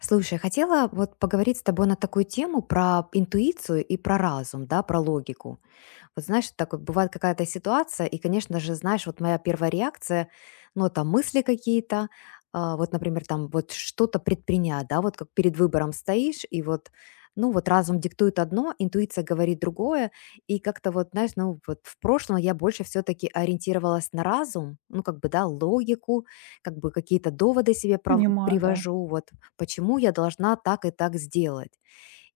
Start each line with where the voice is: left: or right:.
left: Слушай, хотела вот поговорить с тобой на такую тему про интуицию и про разум, да, про логику. Вот знаешь, вот так вот бывает какая-то ситуация, и, конечно же, знаешь, вот моя первая реакция, ну, там мысли какие-то, вот, например, там вот что-то предпринять, да, вот как перед выбором стоишь, и вот, ну, вот разум диктует одно, интуиция говорит другое, и как-то вот, знаешь, ну, вот в прошлом я больше все-таки ориентировалась на разум, ну, как бы, да, логику, как бы какие-то доводы себе
right: Понимаю, да.
left: привожу, вот, почему я должна так и так сделать.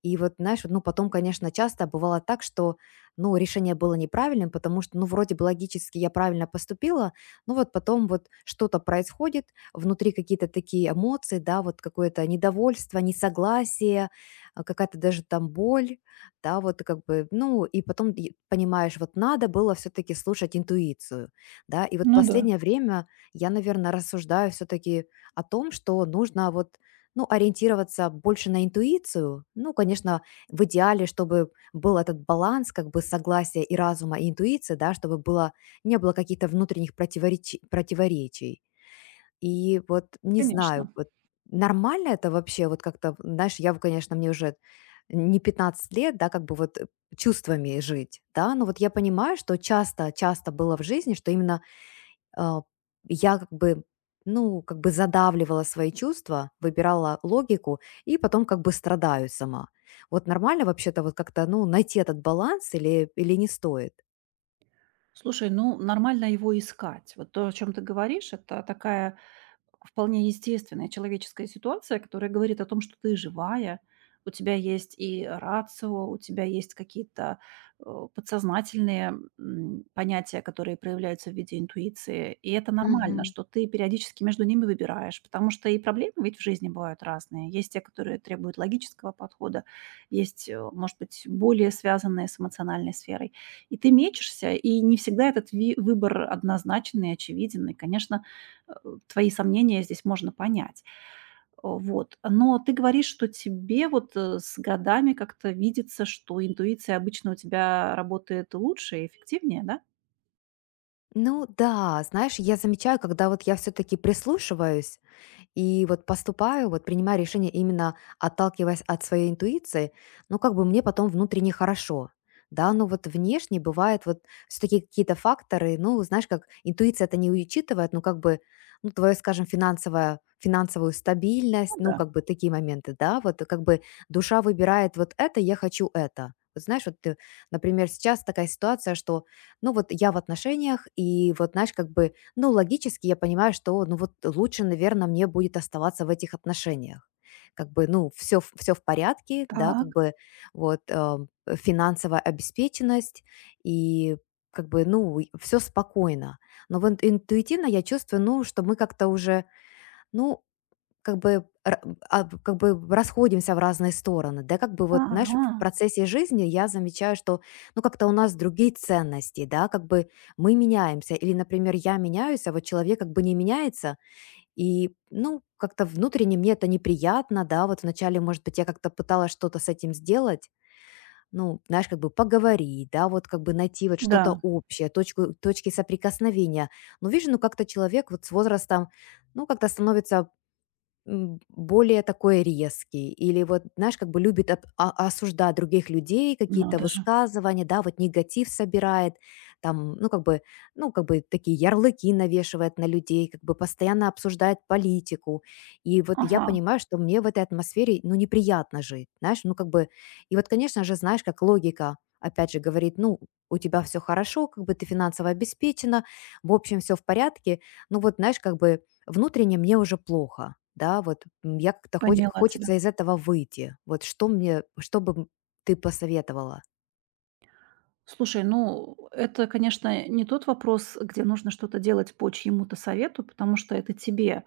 left: И вот, знаешь, ну, потом, конечно, часто бывало так, что, ну, решение было неправильным, потому что, ну, вроде бы логически я правильно поступила, но вот потом вот что-то происходит, внутри какие-то такие эмоции, да, вот какое-то недовольство, несогласие, какая-то даже там боль, да, вот как бы, ну, и потом и понимаешь, вот надо было все-таки слушать интуицию, да, и вот
right: Ну да,
left: последнее время я, наверное, рассуждаю все-таки о том, что нужно вот, ну, ориентироваться больше на интуицию. Ну, конечно, в идеале, чтобы был этот баланс, как бы согласия и разума, и интуиции, да, чтобы было, не было каких-то внутренних противоречий. И вот не знаю,
right: конечно.
left: вот нормально это вообще, вот как-то, знаешь, я, бы, конечно, мне уже не 15 лет, да, как бы вот чувствами жить, да, но вот я понимаю, что часто было в жизни, что именно, а, я как бы, ну, как бы задавливала свои чувства, выбирала логику и потом как бы страдаю сама. Вот нормально вообще-то вот как-то, ну, найти этот баланс или не стоит?
right: Слушай, ну нормально его искать. Вот то, о чем ты говоришь, это такая вполне естественная человеческая ситуация, которая говорит о том, что ты живая, у тебя есть и рацио, у тебя есть какие-то подсознательные понятия, которые проявляются в виде интуиции. И это нормально,
left: Мгм.
right: что ты периодически между ними выбираешь, потому что и проблемы ведь в жизни бывают разные. Есть те, которые требуют логического подхода, есть, может быть, более связанные с эмоциональной сферой. И ты мечешься, и не всегда этот выбор однозначный и очевиден. И, конечно, э, твои сомнения здесь можно понять. Вот. Но ты говоришь, что тебе вот с годами как-то видится, что интуиция обычно у тебя работает лучше и эффективнее, да?
left: Ну да, знаешь, я замечаю, когда вот я все-таки прислушиваюсь, и вот поступаю, вот принимаю решение именно отталкиваясь от своей интуиции, ну, как бы мне потом внутренне хорошо. Да, но вот внешне бывает вот все-таки какие-то факторы, ну, знаешь, как интуиция это не учитывает, ну, как бы, ну, твою, скажем, финансовую стабильность,
right: Ну
left: ну,
right: да.
left: как бы такие моменты, да, вот как бы душа выбирает вот это, я хочу это. Вот знаешь, вот, ты, например, сейчас такая ситуация, что, ну, вот я в отношениях, и вот, знаешь, как бы, ну, логически я понимаю, что, ну, вот лучше, наверное, мне будет оставаться в этих отношениях. Как бы, ну, все в порядке, да,
right: Так,
left: как бы вот, финансовая обеспеченность и как бы, ну, все спокойно. Но вот интуитивно я чувствую, ну, что мы как-то уже, ну, как бы ра как бы расходимся в разные стороны, да, как бы вот, знаешь,
right: ага,
left: в процессе жизни я замечаю, что, ну, как-то у нас другие ценности, да, как бы мы меняемся, или, например, я меняюсь, а вот человек как бы не меняется, и, ну, как-то внутренне мне это неприятно, да, вот вначале, может быть, я как-то пыталась что-то с этим сделать, ну, знаешь, как бы поговорить, да, вот как бы найти вот что-то
right: да,
left: общее, точки соприкосновения. Но вижу, ну как-то человек вот с возрастом, ну, как-то становится, более такой резкий, или вот, знаешь, как бы любит осуждать других людей, какие-то
right: надо же.
left: высказывания, да, вот негатив собирает, там, ну, как бы такие ярлыки навешивает на людей, как бы постоянно обсуждает политику. И вот я
right: Ага,
left: понимаю, что мне в этой атмосфере, ну, неприятно жить, знаешь, ну, как бы, и вот, конечно же, знаешь, как логика, опять же, говорит, ну, у тебя все хорошо, как бы ты финансово обеспечена, в общем, все в порядке, ну, вот, знаешь, как бы внутренне мне уже плохо, да, вот, я как-то
right: поняла тебя.
left: хочется из этого выйти. Вот что мне что бы, ты посоветовала?
right: Слушай, ну это, конечно, не тот вопрос, где нужно что-то делать по чьему-то совету, потому что это тебе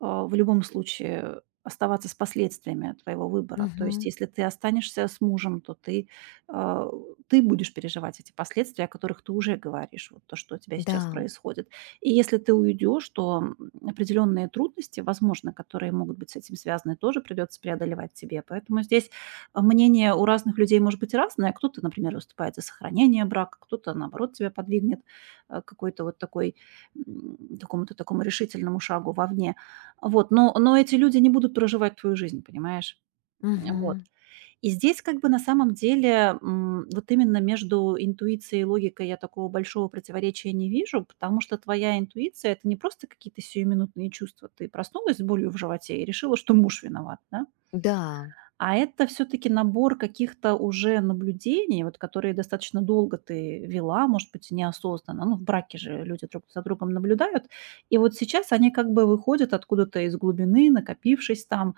right: в любом случае оставаться с последствиями твоего выбора. То есть
left: Мгм.
right: если ты останешься с мужем, то ты, а, ты будешь переживать эти последствия, о которых ты уже говоришь, вот то, что у тебя сейчас
left: Да.
right: происходит. И если ты уйдешь, то определенные трудности, возможно, которые могут быть с этим связаны, тоже придется преодолевать тебе. Поэтому здесь мнение у разных людей может быть разное. Кто-то, например, выступает за сохранение брака, кто-то, наоборот, тебя подвигнет к какой-то вот такой, такому-то такому решительному шагу вовне. Вот, но эти люди не будут проживать твою жизнь, понимаешь? Вот.
left: Мгм.
right: И здесь как бы на самом деле, вот именно между интуицией и логикой я такого большого противоречия не вижу, потому что твоя интуиция — это не просто какие-то сиюминутные чувства. Ты проснулась с болью в животе и решила, что муж виноват, да?
left: Да.
right: А это все таки набор каких-то уже наблюдений, вот которые достаточно долго ты вела, может быть, неосознанно. Ну, в браке же люди друг за другом наблюдают. И вот сейчас они как бы выходят откуда-то из глубины, накопившись там,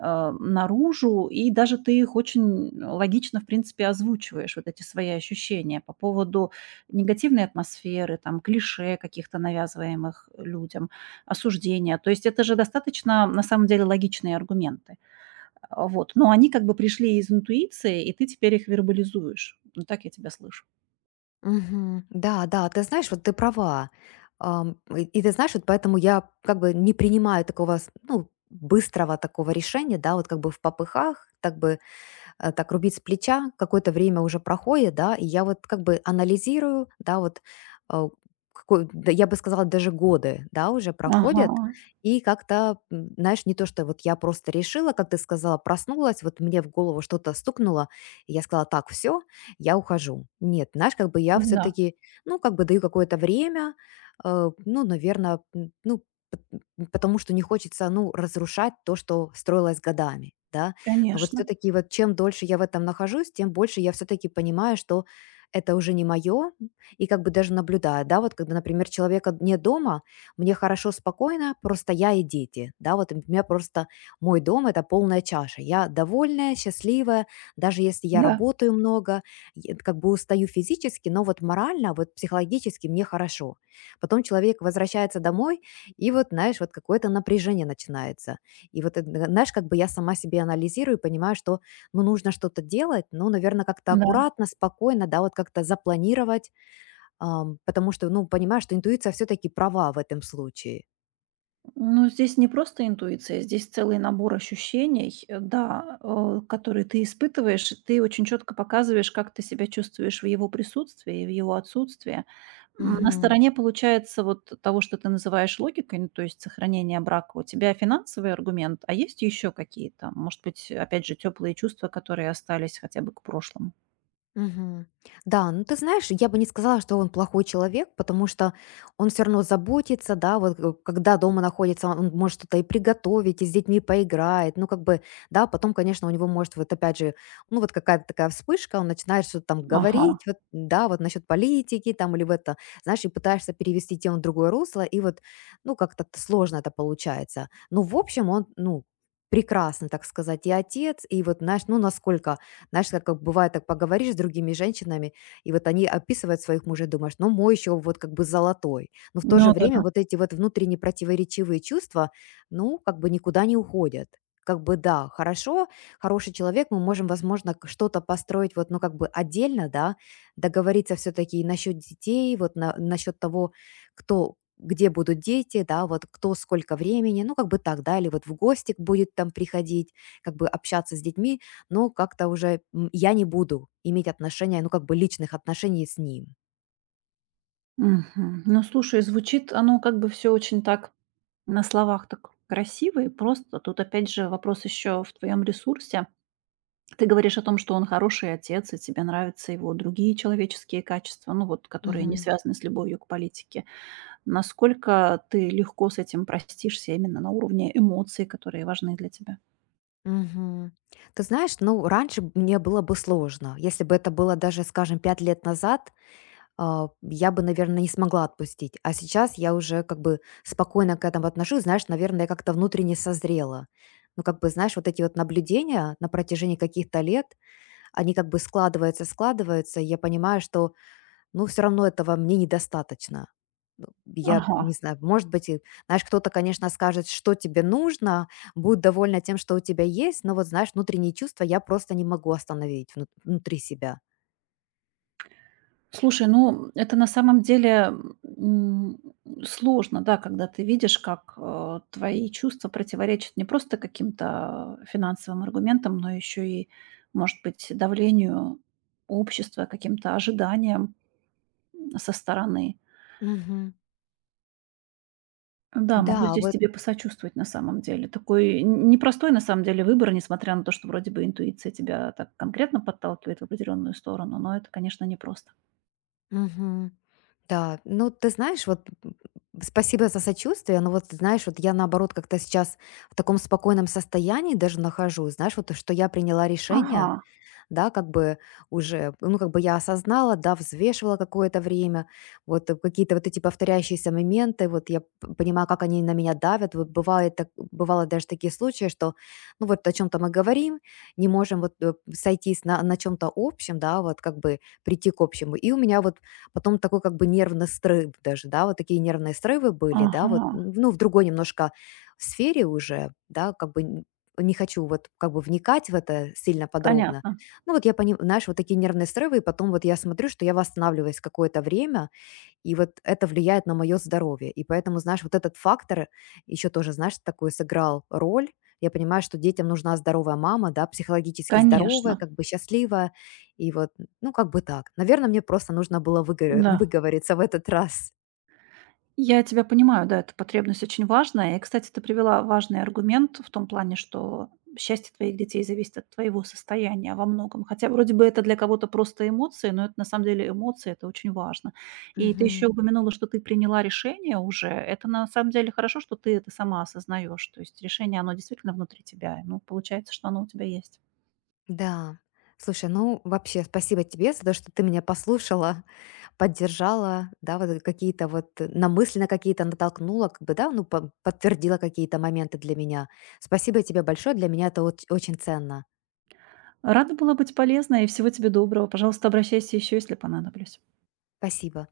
right: наружу. И даже ты их очень логично, в принципе, озвучиваешь, вот эти свои ощущения по поводу негативной атмосферы, там, клише каких-то навязываемых людям, осуждения. То есть это же достаточно, на самом деле, логичные аргументы. Вот, но они как бы пришли из интуиции, и ты теперь их вербализуешь. Ну, так я тебя слышу.
left: Мгм. Да, да, ты знаешь, вот ты права. Ам, и ты знаешь, вот поэтому я как бы не принимаю такого, с, ну, быстрого такого решения, да, вот как бы в попыхах, так бы, так рубить с плеча. Какое-то время уже проходит, да, и я вот как бы анализирую, да, вот, э, какой, да, я бы сказала, даже годы, да, уже
right: Ага,
left: проходят, и как-то, знаешь, не то, что вот я просто решила, как ты сказала, проснулась, вот мне в голову что-то стукнуло, и я сказала, так, все, я ухожу. Нет, знаешь, как бы я
right: да,
left: все-таки, ну, как бы даю какое-то время, ну, наверное, ну, п- потому что не хочется, ну, разрушать то, что строилось годами, да, но вот
right: конечно,
left: все-таки вот чем дольше я в этом нахожусь, тем больше я все-таки понимаю, что это уже не мое, и как бы даже наблюдаю, да, вот когда, например, человека нет дома, мне хорошо, спокойно, просто я и дети, да, вот у меня просто мой дом– это полная чаша, я довольная, счастливая, даже если я
right: да,
left: работаю много, я как бы устаю физически, но вот морально, вот психологически мне хорошо. Потом человек возвращается домой, и вот, знаешь, вот какое-то напряжение начинается. И вот, это, знаешь, как бы я сама себе анализирую и понимаю, что, ну, нужно что-то делать, ну, наверное, как-то
right: да.
left: аккуратно, спокойно, да, вот как-то запланировать, потому что, ну, понимаю, что интуиция все-таки права в этом случае.
right: Ну, здесь не просто интуиция, здесь целый набор ощущений, да, которые ты испытываешь. И ты очень четко показываешь, как ты себя чувствуешь в его присутствии и в его отсутствии. На
left: Мгм.
right: стороне получается вот того, что ты называешь логикой, ну, то есть сохранение брака, у тебя финансовый аргумент, а есть еще какие-то, может быть, опять же, теплые чувства, которые остались хотя бы к прошлому?
left: Мгм. Да, ну ты знаешь, я бы не сказала, что он плохой человек, потому что он все равно заботится, да, вот, когда дома находится, он может что-то и приготовить, и с детьми поиграет, ну как бы, да, потом, конечно, у него может вот опять же, ну вот какая-то такая вспышка, он начинает что-то там
right: Ага,
left: говорить, вот, да, вот насчет политики там или в это, знаешь, и пытаешься перевести тему в другое русло, и вот, ну как-то, сложно это получается. Ну, в общем, он, ну, прекрасный, так сказать, и отец, и вот, знаешь, ну, насколько знаешь, как бывает, так поговоришь с другими женщинами, и вот они описывают своих мужей, думаешь, ну мой еще вот как бы золотой. Но в то же
right: ну
left: время
right: да.
left: вот эти вот внутренне противоречивые чувства, ну, как бы никуда не уходят. Как бы да, хорошо, хороший человек, мы можем, возможно, что-то построить вот, ну, как бы отдельно, да, договориться все-таки насчет детей, вот насчет того, кто, где будут дети, да, вот кто сколько времени, ну, как бы так, да, или вот в гости будет там приходить, как бы общаться с детьми, но как-то уже, я не буду иметь отношения, ну, как бы личных отношений с ним.
right: Мгм. Ну, слушай, звучит оно как бы все очень так на словах так красиво и просто. Тут опять же вопрос еще в твоем ресурсе. Ты говоришь о том, что он хороший отец, и тебе нравятся его другие человеческие качества, ну вот, которые не
left: Мгм.
right: связаны с любовью к политике. Насколько ты легко с этим простишься именно на уровне эмоций, которые важны для тебя?
left: Мгм. Ты знаешь, ну, раньше мне было бы сложно. Если бы это было даже, скажем, 5 лет назад, я бы, наверное, не смогла отпустить. А сейчас я уже как бы спокойно к этому отношусь. Знаешь, наверное, я как-то внутренне созрела. Ну, как бы, знаешь, вот эти вот наблюдения на протяжении каких-то лет, они как бы складываются, складываются, и я понимаю, что. Но все равно этого мне недостаточно. Ну, я
right: Ага.
left: не знаю, может быть, и знаешь, кто-то, конечно, скажет, что тебе нужно, будет довольна тем, что у тебя есть, но вот, знаешь, внутренние чувства я просто не могу остановить внутри себя.
right: Слушай, ну, это на самом деле, м, сложно, да, когда ты видишь, как, твои чувства противоречат не просто каким-то финансовым аргументам, но еще и, может быть, давлению общества, каким-то ожиданиям, со стороны.
left: Мгм.
right: Да, могу
left: Да,
right: здесь
left: вот.
right: тебе посочувствовать на самом деле. Такой н непростой, на самом деле, выбор, несмотря на то, что вроде бы интуиция тебя так конкретно подталкивает в определенную сторону, но это, конечно, непросто.
left: Мгм. Да, ну, ты знаешь, вот, спасибо за сочувствие, но вот, знаешь, вот я, наоборот, как-то сейчас в таком спокойном состоянии даже нахожусь, знаешь, вот, что я приняла
right: Ага,
left: решение. Да, как бы уже, ну, как бы я осознала, да, взвешивала какое-то время, вот, какие-то вот эти повторяющиеся моменты, вот я понимаю, как они на меня давят, вот бывает, так, бывало даже такие случаи, что, ну, вот о чем-то мы говорим, не можем вот, сойтись на чем-то общем, да, вот как бы прийти к общему, и у меня вот потом такой как бы нервный срыв даже, да, вот такие нервные срывы были, да, вот,
right: ага,
left: ну, в другой немножко сфере уже, да, как бы, не хочу вот как бы вникать в это сильно подробно,
right: понятно.
left: ну вот я понимаю, знаешь, вот такие нервные срывы, и потом вот я смотрю, что я восстанавливаюсь какое-то время, и вот это влияет на мое здоровье. И поэтому, знаешь, вот этот фактор еще тоже, знаешь, такой сыграл роль. Я понимаю, что детям нужна здоровая мама, да, психологически здоровая,
right: Конечно.
left: как бы счастливая. И вот, ну, как бы так. Наверное, мне просто нужно было
right: Да,
left: выговориться в этот раз.
right: я тебя понимаю, да, эта потребность очень важная. И, кстати, ты привела важный аргумент в том плане, что счастье твоих детей зависит от твоего состояния во многом. Хотя вроде бы это для кого-то просто эмоции, но это на самом деле эмоции, это очень важно. И ты
left: Мгм.
right: еще упомянула, что ты приняла решение уже. Это на самом деле хорошо, что ты это сама осознаешь. То есть решение, оно действительно внутри тебя. Ну, получается, что оно у тебя есть.
left: Да. Слушай, ну вообще спасибо тебе за то, что ты меня послушала, поддержала, да, вот какие-то вот намысленно какие-то натолкнула, как бы, да, ну подтвердила какие-то моменты для меня. Спасибо тебе большое, для меня это очень ценно.
right: Рада была быть полезной и всего тебе доброго. Пожалуйста, обращайся еще, если понадоблюсь.
left: Спасибо.